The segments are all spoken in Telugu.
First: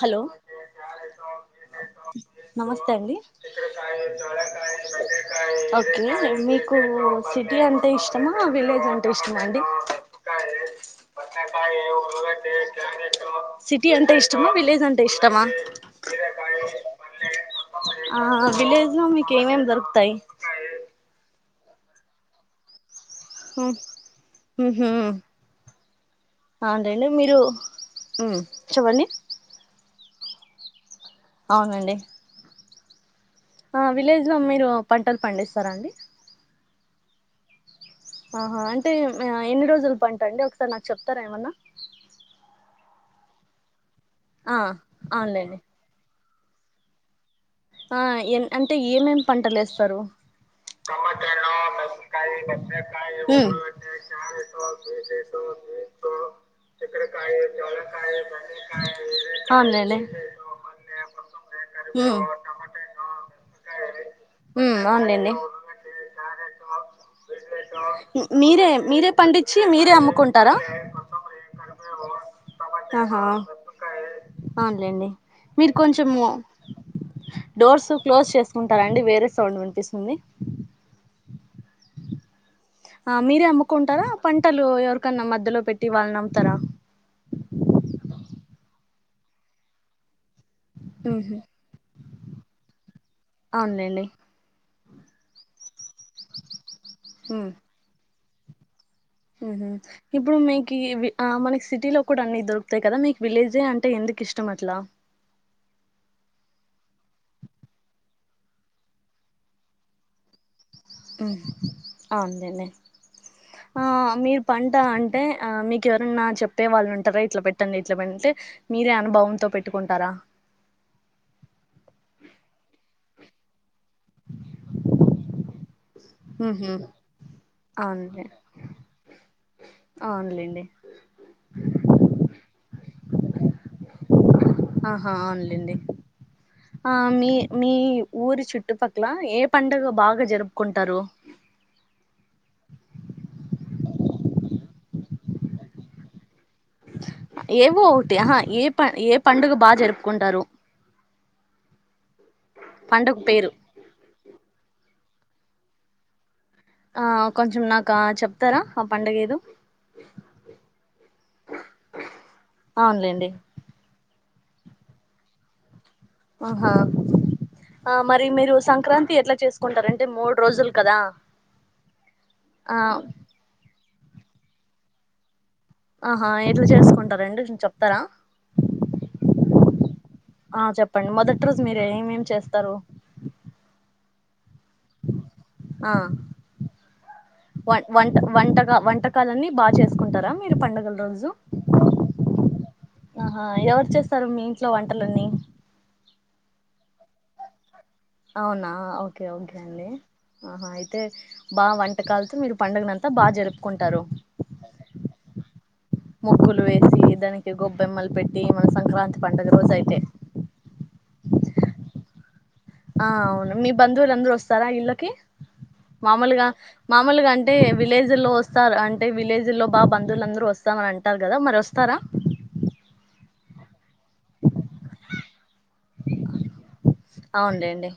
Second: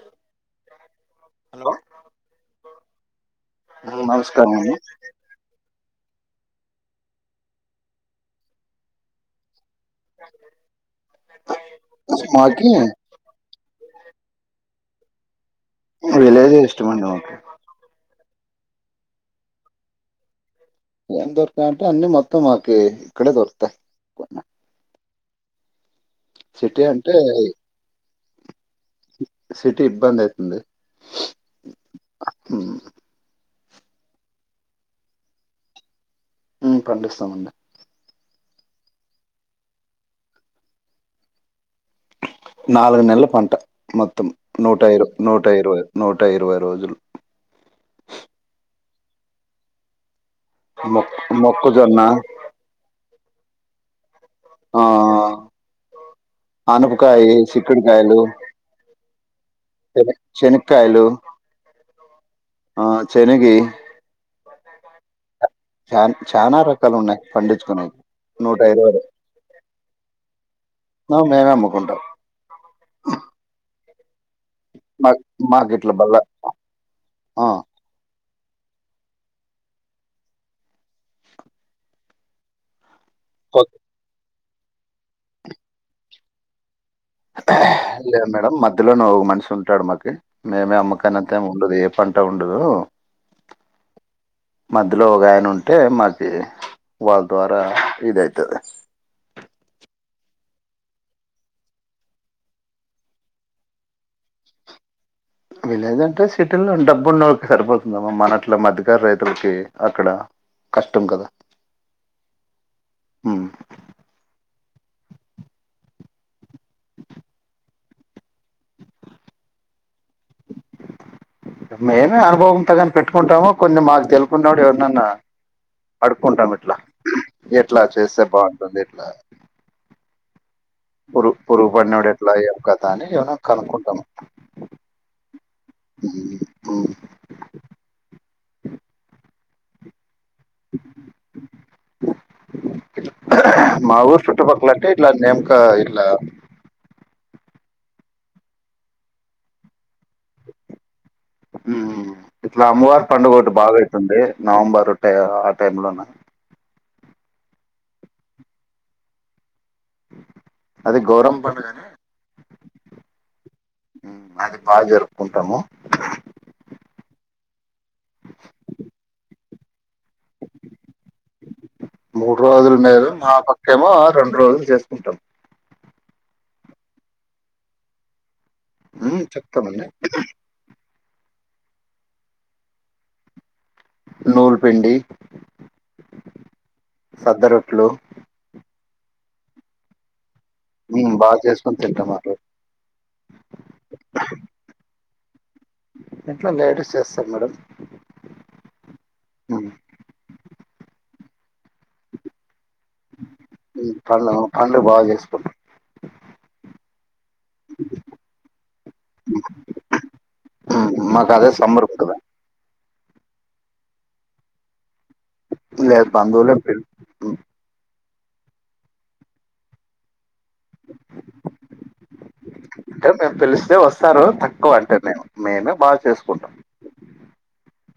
హలో హలో నమస్తే అండి నమస్కారం అండి ఉ మీకు సిటీ అంటే ఇష్టమా విలేజ్ అంటే ఇష్టమా అండి మాకీ సిటీ అంటే ఇష్టమా విలేజ్ అంటే ఇష్టమా విలేజ్ ఎ ఇష్టమండి నాకు ఆ విలేజ్ లో మీకు ఏమే ఏమ్ దొరుకుతాయి ఉండేటివి మాత్రం అన్ని మొత్తం దొరుకుతాయ్ ఉహు అవును సిటీ లెండి అంటే మీరు సిటీ ఇబ్బంది అయితుంది అవునండి మ్మ్ ఆ విలేజ్ లో మీరు పంటలు పండిస్తారాండి ఉ పండిస్తామండి ఆహా అంటే ఎన్ని రోజులు పంట అండి ఒకసారి నాకు చెప్తారా ఏమన్నా నాలుగు నెలల పంట మొత్తం ఆ నూట నూట అవునులేండి ఇరవై నూర్ ఇరవై రోజులు ఆ ఎ అంటే ఏమేమి పంటలు ఎస్తారు మ మొక్కుజొన్నా మ్మ్ ఆ అనపకాయి సిక్కుడికాయలు అవునులేండి శనగకాయలు ఉమ్ ఆ శెనిగి ఉ అవును లేండి చాన్ చాలా రకాలు ఉన్నాయి పండించుకునేకి నూట మీరే ఇరవరు మీరే పండించి మీరే అమ్ముకుంటారా ఆ మేమే అమ్ముకుంటాం అవున్లేండి మా మీరు మాకు ఇట్లా బల్ల కొంచము ఆ డోర్స్ క్లో రొజ్ చేసుకుంటారాండి వేరే సౌండ్ వినిపిస్సుంది. ఆ మీరే ఓకే. అమ్ముకుంటారా. పంటలు ఎవర్కన్నా మథ్థిలో పెట్టి వాళ్ళ్ నమ్ముతారా. లేదు మేడం మథ్థిలోనో ఒ మన్షి ఉంటాడు మాకి మేమే ఉహు అమ్మకానంతేం ఉండదు ఏ పంట ఉండదు. అవునులేండి మథ్థలో ఉగాయన ఉంటే మ ఎ, వాళ్ ద్వారా ఇదె తది హుహు, ఇప్పుడు మీకి ఇవి ఆ మనకి సిటీలో కూడా అన్ని దొరుకుతయ్ కదా, మీక్ విలేజే అంటే ఎందుకిష్టం అట్ల. విలేజ్ అంటే సిటీలో డబ్బున్నొక్ సరిపోతుందమ్మా మన అట్ల మథ్థికారు రైతులకి అక్కడ కష్టం ఉ, కదా అవున్ లెండి, ఉమ్ ఆ మీ పంట అంటే ఆ మీకెవరన్నా చెప్పే వాల్నుంటారా ఇట్ల పెట్టండి, ఇట్ల పెంటే మీరే అనుభవంతో పెట్టుకుంటారా. మేమే అనుభవంత్తగని పెట్టుకుంటాము కొన్ని మాకు తెల్పున్నాడు ఎవర్నన్న. అడుకుంటాం ఉహు ఇట్లా, ఎట్లా చేస్సే అవునులే బావుంటుంది ఇట్ల అవునులేండి పురు పురుగు పడ్నడు ఎట్ల ఏం కత అని ఏవన్న కనుకుంటాం. ఆహా అవున్ నెండి, ఉమ్. ఆ మీ మీ ఊరి చుట్టుపక్క్ల ఏ పండగ భాగ జర్పుకుంటారు. మా ఊరు చుట్టుపక్క్ల అంటే ఇట్ల నేంకా ఇట్ల ఏవో ఒకటి ఆహా ఏ ప, ఏ పండుగ బా జర్పుకుంటారు‌. ఉ ఇట్లా అమ్మవారి పండుగ పేరు ఒటి బాగా అయితుంది నవంబర్ టే, ఆ టైమ్ లోన ఆ కొంచెం నాకా చెప్తారా ఆ పండుగ ఏదో అది గౌరం పండుగని, అవునులేండి ఉ అది బా జర్పుకుంటాము. ఆహా ఆ మరి మీరు సంక్రాంతి ఎట్ల చేసుకుంట అంటే మూడ్రోజులు కదా. ఆ ఏమో రెండ్రోజులు చేసుకుంటాం. ఆహా ఎట్ల చేసుకుంటారండి చెప్తరా. ప్తామండి. ఆ చెప్పండి మొదట్రోజు మీరు ఏమేమి చేస్తరు. నూ ఆ సద్ద వం రొట్లు వంట వంటగా వ ంటకాలన్నీ బా చేసుకుంటారా. మీరు పండుగల మ్ రోజు, బాగా చేసుకొని తింటాం ఆ రోజు అహా ఎవరు చేస్తారు. మీ ఇంట్లో వంట లన్నీ ఇంట్లో లేడీస్ చేస్తారు మేడం అవునా ఓకే ఓకే మ్ అండి ఆహా అయితే బాగా వంటకాలతో మీరు పండుగను అంతా బాగా జరుపుకుంటారు పండ్లు పండ్లు బాగా చేసుకుంటాం ముగ్గులు వేసి దానికి గొబ్బెమ్మలు పెట్టి మన సంక్రాంతి పండుగ రోజు అయితే మ్ మాకు అదే సమ్మర్ కదా ఆ అవును మీ బంధవులు అందరు వస్తారా ఇల్ కి లేదు మలుగా బంధువులే పిల్ మామలుగాంటే విలేజ్లో వస్తారు అంటే వ విలేజ్లలో బాగా బంధువులుందరూ వస్తామని అంటారు కదా మరి వస్తారా అంటే మేము పిలిస్తే వస్తారు తక్కువ అంటే మేము మేమే బాగా చేసుకుంటాం అవునులేండి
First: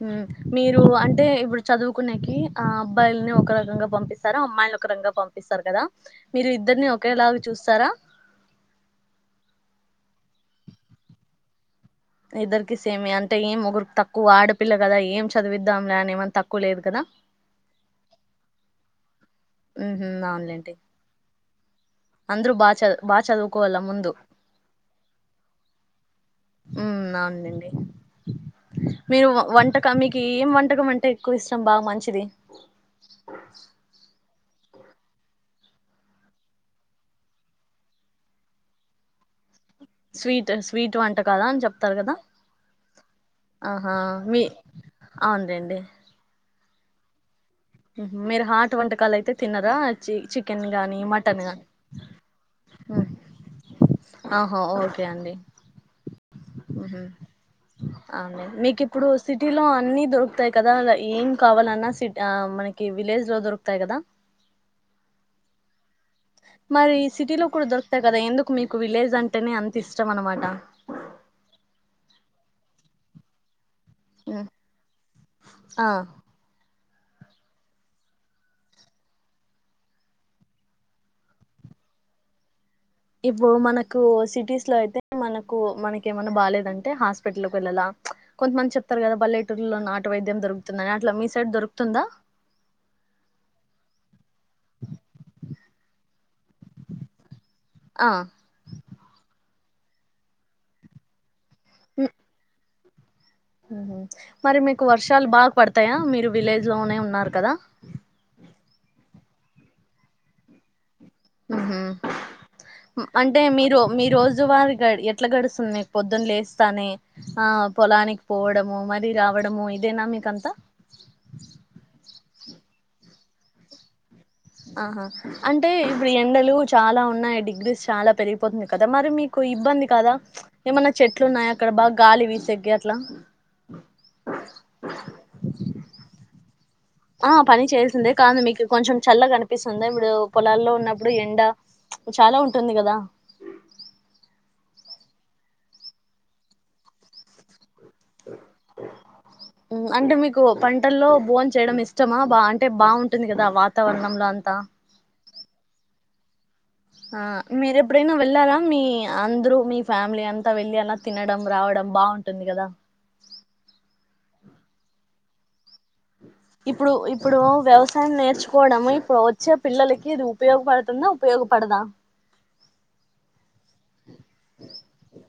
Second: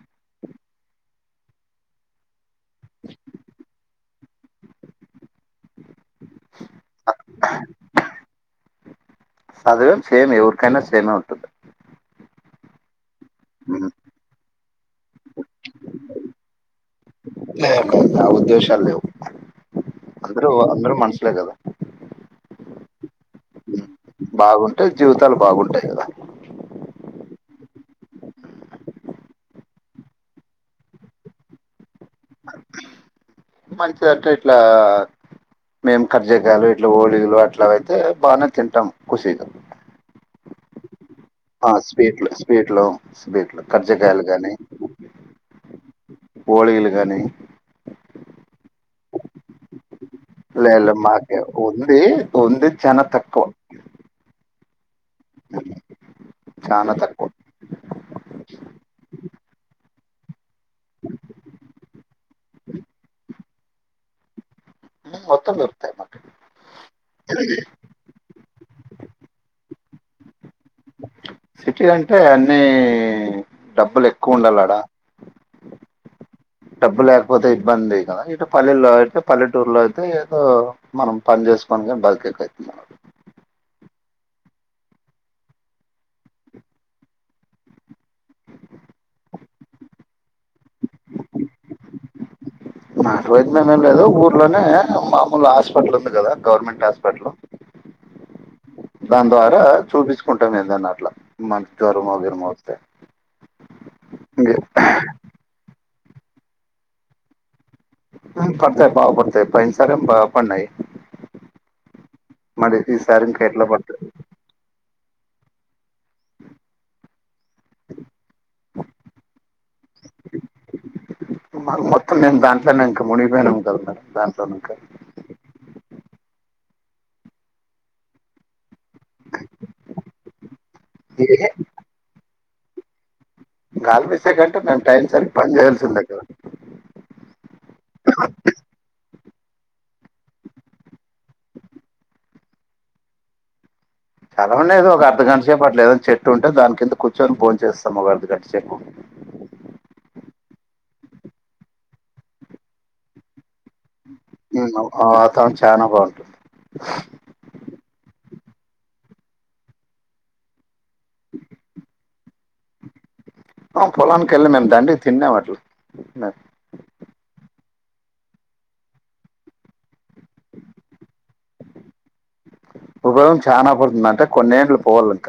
హు మీరు అంటే ఇప్పుడు చదువుకునేకి అబ్బాయిలని ఒక రకంగా పంపిస్తారు అమ్మాయిని ఒక రకంగా పంపిస్తారు కదా మీరు ఇద్దరిని ఒకేలాగ చూస్తారా చదివేం సేమ్ ఎవరికైనా సేమే ఉంటుంది ఇద్దరికి సేమే అం ఏం ఒకరి తక్కువ ఆడపిల్ల కదా ఏం చదివిద్దాం లే అని ఏమన్నా తక్కువ లేదు కదా లేదండి ఆ ఉద్దేశాలు లేేవు మ్మ్. అందరూ అవునులేండి అందరు మనుషులేకదా అందరూ బా చ బా చదువు కోవాలా ముందు బాగుంటే జీవితాలు బాగుంటాయి కదా హు అవునండి మీరు వంటకం మీకు ఏం వంటకం అంటే ఎక్కువ ఇష్టం బాగా మంచి మంచిదట్టై ఇట్లా మేము కర్జికాలు ఇట్లా ఓలీగలు అట్లా అయితే బాగానే తింటాం ఖుషీగా స్వీట్ స్వీట్ వంట కదా అని చెప్తారు కదా స్వీట్లు స్వీట్లు స్వీట్లు ఆహా కర్జగాయలు మీ గానీ అవునులేండి పోళీలు గానీ మీరు హాట్ వంటకాలు అయితే తిన్నరా చికెన్ లేదు గాని మాకే మటన్ గాని ఉంది ఉంది ఊ చాలా తక్కువ ఆ హ ఓకే అంతే అండి చాలా తక్కువ అమె మీకు ఇప్పుడు సిటీలో అన్ని దొరుకు కదా ఏం కావాలన్నా సి మనకి విలేజ్ లో దొర్ కదా మొత్తం దొరుకుతాయి మాకు మరి సిటీలో కూడా దొరుకుతాయి కదా ఎందుకు మీకు విలేజ్ అంటేనే అంత ఇష్టం అన్నమాట సిటీ అంటే అన్నీ డబ్బులు ఎక్కువ ఉండల్లాడ ఆ డబ్బు లేకపోతే ఇబ్బంది కదా ఇటు పల్లెలో అయితే పల్లెటూర్లో అయితే ఏదో మనం పని చేసుకోని కానీ బతుకెక్కవుతుంది మనం ఇప్పుడు మనకు సిటీస్ లో అయితే మనకు మనకి ఏమన్నా బాగాలేదంటే హాస్పిటల్కి వెళ్ళాలా కొంతమంది చెప్తారు కదా పల్లెటూరులో నాటటు వైద్యం దొరుకుతుందని అట్లా మీ సైడ్ దొరుకుతుందా వైద్యమ ఏం లేదు ఊర్లోనే మామూలు హాస్పిటల్ ఉంది కదా గవర్నమెంట్ హాస్పిటల్ ఆ దా ద్వార చూపించుకుంటాం ఏ దన్ని అట్లా మంచి జ్వర వగర మ [inaudible] ఉహ మరి మీకు వర్షాలు బాగా పడతాయా మీరు విలేజ్ లోనే ఉన్నారు కదా పడతాయి బా పడుతాయి పైసర బ పన్నాయి ఇంకా అంటే ఎట్లా మీరు పడతాయి మీ రోజు వారు ఎట్లా గడుస్తున్నాయి పొద్దున్న లేస్తానే ఆ పొలానికి పోవడము మరి రావడము ఇదేనా మీక అంతా మని పేనా ఆహా అంటే ఇప్పుడు ఎండలు చాలా ఉన్నాయి డిగ్రీస్ చాలా పెరిగిపోతుంది కదా మరి మీకు ఇబ్బంది కదా ఏమన్నా చెట్లు ఏ ఉన్నాయా అక్కడ బాగా గాలి వీసే గేట్లా కాల్ మీసా గంటే న టైమ్ సరి పజల్సిందకా ఆ పని చేల్సిందే కాదు మీకు కొంచెం చల్ల కనిపి తెప్పిస్తుందా ఇప్పుడు పొలాల్లో ఉన్నప్పుడు ఎండ చాలా ఉంటుంది కదా చాలా ఉండేది ఒక అర్ధఘంట సేపు అట్ల ఏదైన చెట్టు ఉంటే దాని కింద కూర్చొని ఫోన్ చేస్తాను అర్థగంటసేపు ముగాదు కటిచే ఉమ్, అంటే మీకు పంటల్లో భోన్ చేయడం ఇష్టమా బా అంటే బాగుంటుంది కదా వాతావరణం వాతారణం చాలా బాగుంది ఆ మీర ఎప్పుడైనా వెళ్ళారా మీ అందరు మీ ఫ్యామిలీ అంతా వెళ్ళి అన్న పొలానికినికి వెళ్ళ మేము దాండడి తిన్న వ స ఇప్పుడు ఇప్పుడు వ్యవస్ నేర్చుకోవడము ఇప్పుడు వచ్చే పిల్లలకి ఇది ఉపయోగపడుతుందా ఉపయోగపడదా బ చనా పడుతుంది అంటే కొన్నేండ్ళు పోవాల ఇంక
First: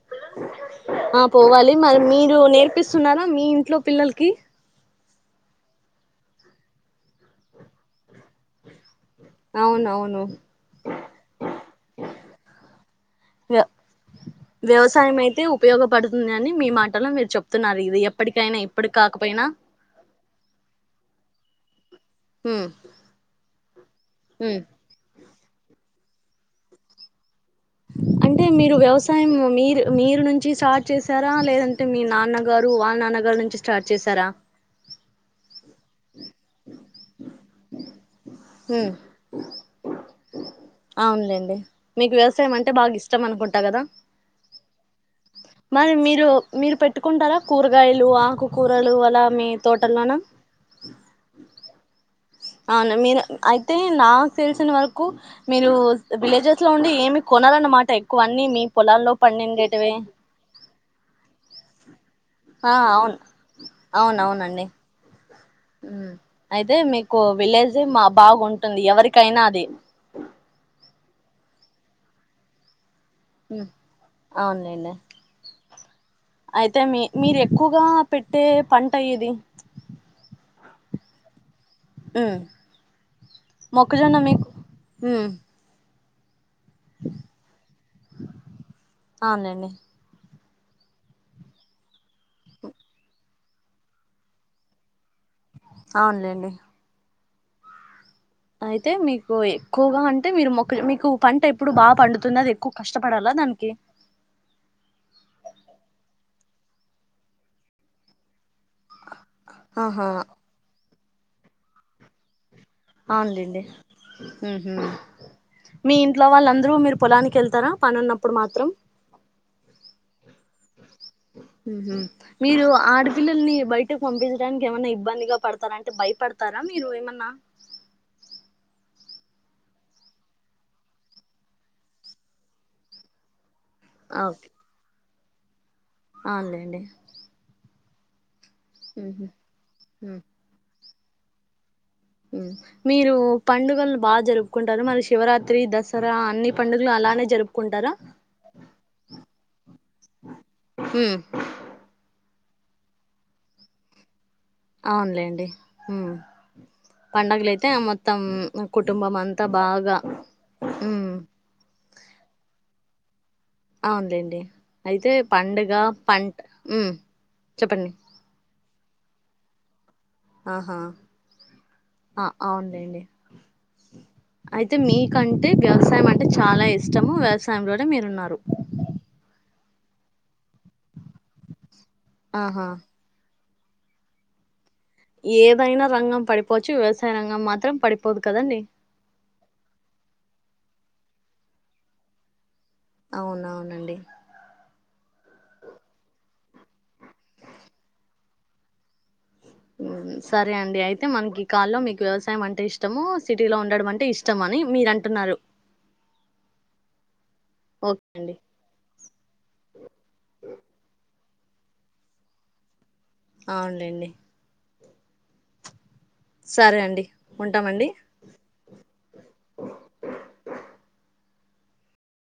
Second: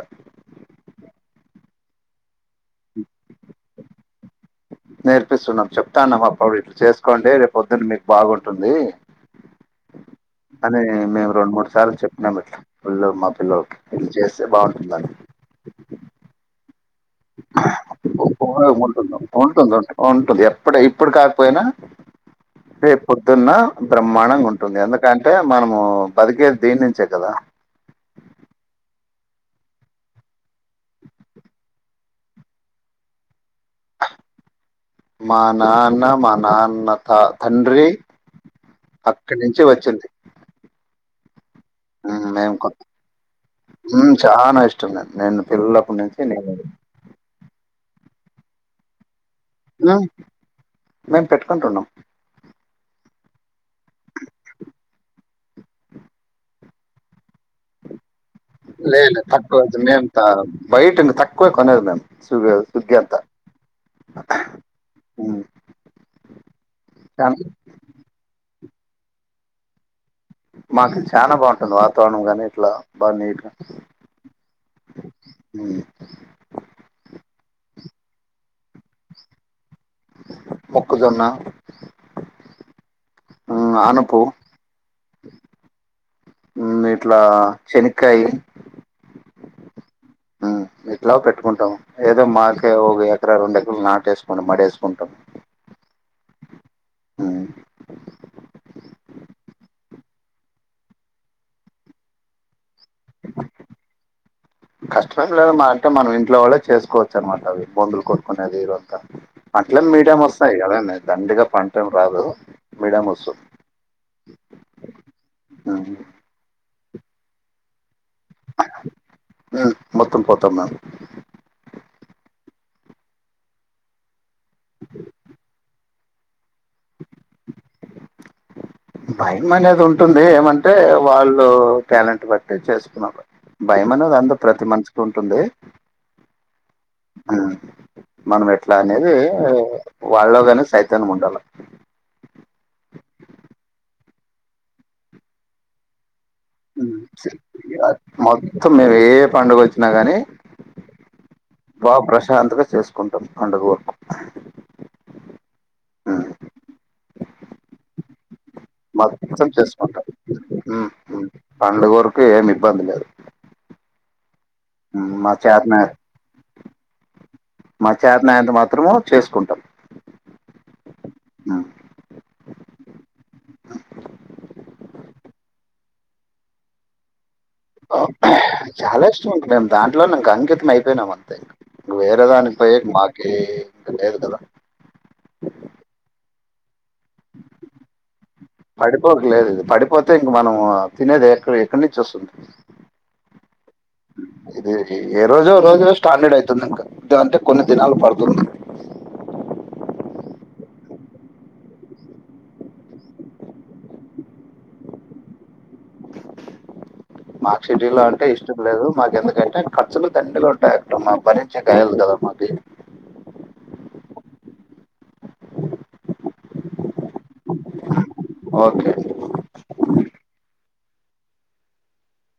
ఆ పోవాలి మరి మీరు నేర్పిస్తున్నారా మీ ఇంట్లో పిల్లలకి నేర్పిస్తున్నాం చెప్తాన్నా అప్పుడు ఇలా చేసుకోండి రేపు పొద్దున్న మీకు బాగుంటుంది అవునవును అని మేము రెండు మూడు సార్లు చెప్పినాముట్లా ఫుల్ళ మా వ్య పిల్లకి ఇల్ళ చేస్తే బాగుంటుందంని వ్యవసాయం అయితే ఉపయోగపడుతుంది అని మీ మాట ఉంటుంది కాకపోయినా ఉంటుంది ఉంటుంది ఎప్పుడ ఇప్పుడు కా పోయినా ఉమ్ రేప్ పొద్దున్న బ్రహ్మాండంగా ఉమ్ ఉంటుంది ఎందుకంటే అంటే మనము బతికేది దీని నుంచే కదా అంటే మీరు వ్యవసాయం మీరు మీరు నుంచి స్టార్ట్ చేసారా లేదంటే మీ నాన్నగారు వాళ్ళ నాన్నగారు నుంచి స్టార్ట్ చేసారా మా నాన్న మా నాన్నత తండ్రి ఉమ్ అక్కడి నుంచే వచ్చింది అవునులేండి మీకు హ్మ్. వ్యవసాయం మేము కొ అంటే బాగా ఇష్టం అనుకుంటా కదా హ్మ్. చానా ఇష్టం నేను. నేను మరి పిల్లలప్పటి నుంచి మీరు నేను మీరు పెట్టుకుంటారా కూర కాయలు ఆకుకూరలు అలా మీ తోటల్లోన మేము పెట్టుకుంటున్నాం అవును మీరు అయితే నాకు తెల్సిన వరకు మీరు విలేజెస్ లో ఉండి ఏమి కొనాలన్నమాట ఎక్కువ అన్ని మీ లే పొలాల్లో లే తక్కువ పండిండేటివే మేము బయట తక్కువే కొనేది మేం సు ఆ సు్గ అంత అవును ఊ అ అయితే మీకు విలేజ్ మా బాగుంట అంటుంది ఎవరికైనా అది మాకు చాలా బాగుంటుంది వాతావరణం కానీ ఇట్లా బా నీట్ గా మ్మ్ అవునులేండి సఓ అయితే మీ మీరు ఎక్కువగా పెట్టే పంట ఏది ముక్కుజొన్న అ మొక్కజోన్న అనుపు, మీకు హ ఇట్లా శనకాయ అవునండి ఇట్లా పెట్టుకుంటాము ఏదో మాకే ఒక ఎకర రెండుకరాలు నాటేసుకోంనీ మడేసుకుంటాం అవునులేండి హ్మ్. అయితే మీకు ఎక్కువగా అంటే మీరు మొక్క మీకు పంట ఎప్పుడు బాగా పండుతున్నది కష్టమే లేదు మా అంటే మనం ఇంట్లో వాళ్ళ చేసుకోవచ్చు అనమాట అవి మందులు కొట్కునేది ఈ రజు మట్ల ఆహా మీడియా వర్స్తాయి అద దండిగా పంటేం రాదు మీడియం వస్తుంది మీ ఉమ్, ఇంట్లో వాళ్ళందరూ మీరు పొలానికి వెళ్తారా పని ఉన్నప్పుడు మాత్రం మొత్తం పోతాం మేము మీరు ఆడపిల్లల్ని బయటకు పంపిస్ డానికి ఏమన్నాఇబ్బందిగా పడతారాండి టే భయపడు తారా మీరు ఏమన్నా భయం అనేది ఉంటుంది ఏమంటే వాళ్ళు టాలెంట్ బట్టి చేసుకున్నారు భయమనేది అందరు ఓకే ప్రతి మనిషి ఉంటుంది అవునులేండి ఉమ్, మనం ఎట్లా అనేది ఉహు ఉమ్. వాళ్ళలో కాని సై త్తను ముండాల మీరు పండుగలను బా జరుపుకుంటారు మరి శివరాత్రి దసరా అన్ని పండుగలు అలానే జరుపుకుంటారా మొత్తం మేము ఏ పండుగ వచ్చినా గానీ ఉ బా ప్ర ప్రశాంతంగా చేసుకుంటాం పండుగ వరకు అవునులేండి హ్మ్ ఉమ్. పండగలు అయితే ఆ మొత్తం కుటుంబం అంతా మొత్తం బాగా చేసుకుంటారు హ్మ్ ఉమ్ మ్మ్ పండుగరకు ఏమి ఇబ్బంది లేదు అవునులేండి అయితే మా పండుగ చేతనాయ పంట ఉమ్ చెప్పండి మా చేతనాయంత మాత్రము చేసుకుంటం ఆహ ఆ అవునులెండి అయితే మీకంటే వ్యవసాయం అ అంటే చాలా ఇష్టము వ్యవసా చాలా ఇష్టం ఇంక నేను దాంట్లో నాకు అంకిత అయిపోయినామంతే ఇక వేరేదానికి ఆహా పోయేది మాకే లేదుకదా ఏదైనా రంగం పడిపోవచ్చు వ్యవసా పడిపోకలేదు ఇది పడిపోతే ఇంక మనము తినేది ఎక్కడ ఎక్కడి నుంచి వస్తుంది అవును అవునండి ఇది ఏ రోజో రోజో స్టాండర్డ్ అయితుంది ఇంకా అంటే కొన్ని దినాలు పడుతుంది సరే అండి అయితే మనకి ఈ కాల్లో మీకు వ్యవసాయం అంటే ఇష్టము సిటీలో ఉండడం అంటే ఇష్టం అని మీరు అంటున్నారు మాకు సిటీలో ఓకే అంటే అండి ఇష్టం లేదు మాకు ఎందుకంటే ఖర్చులు దండిగా వుంటాయంట మా పని చెప్పేల్దు కదా మాకి అవునండి సరే అండి ఉంటామండి ఓకే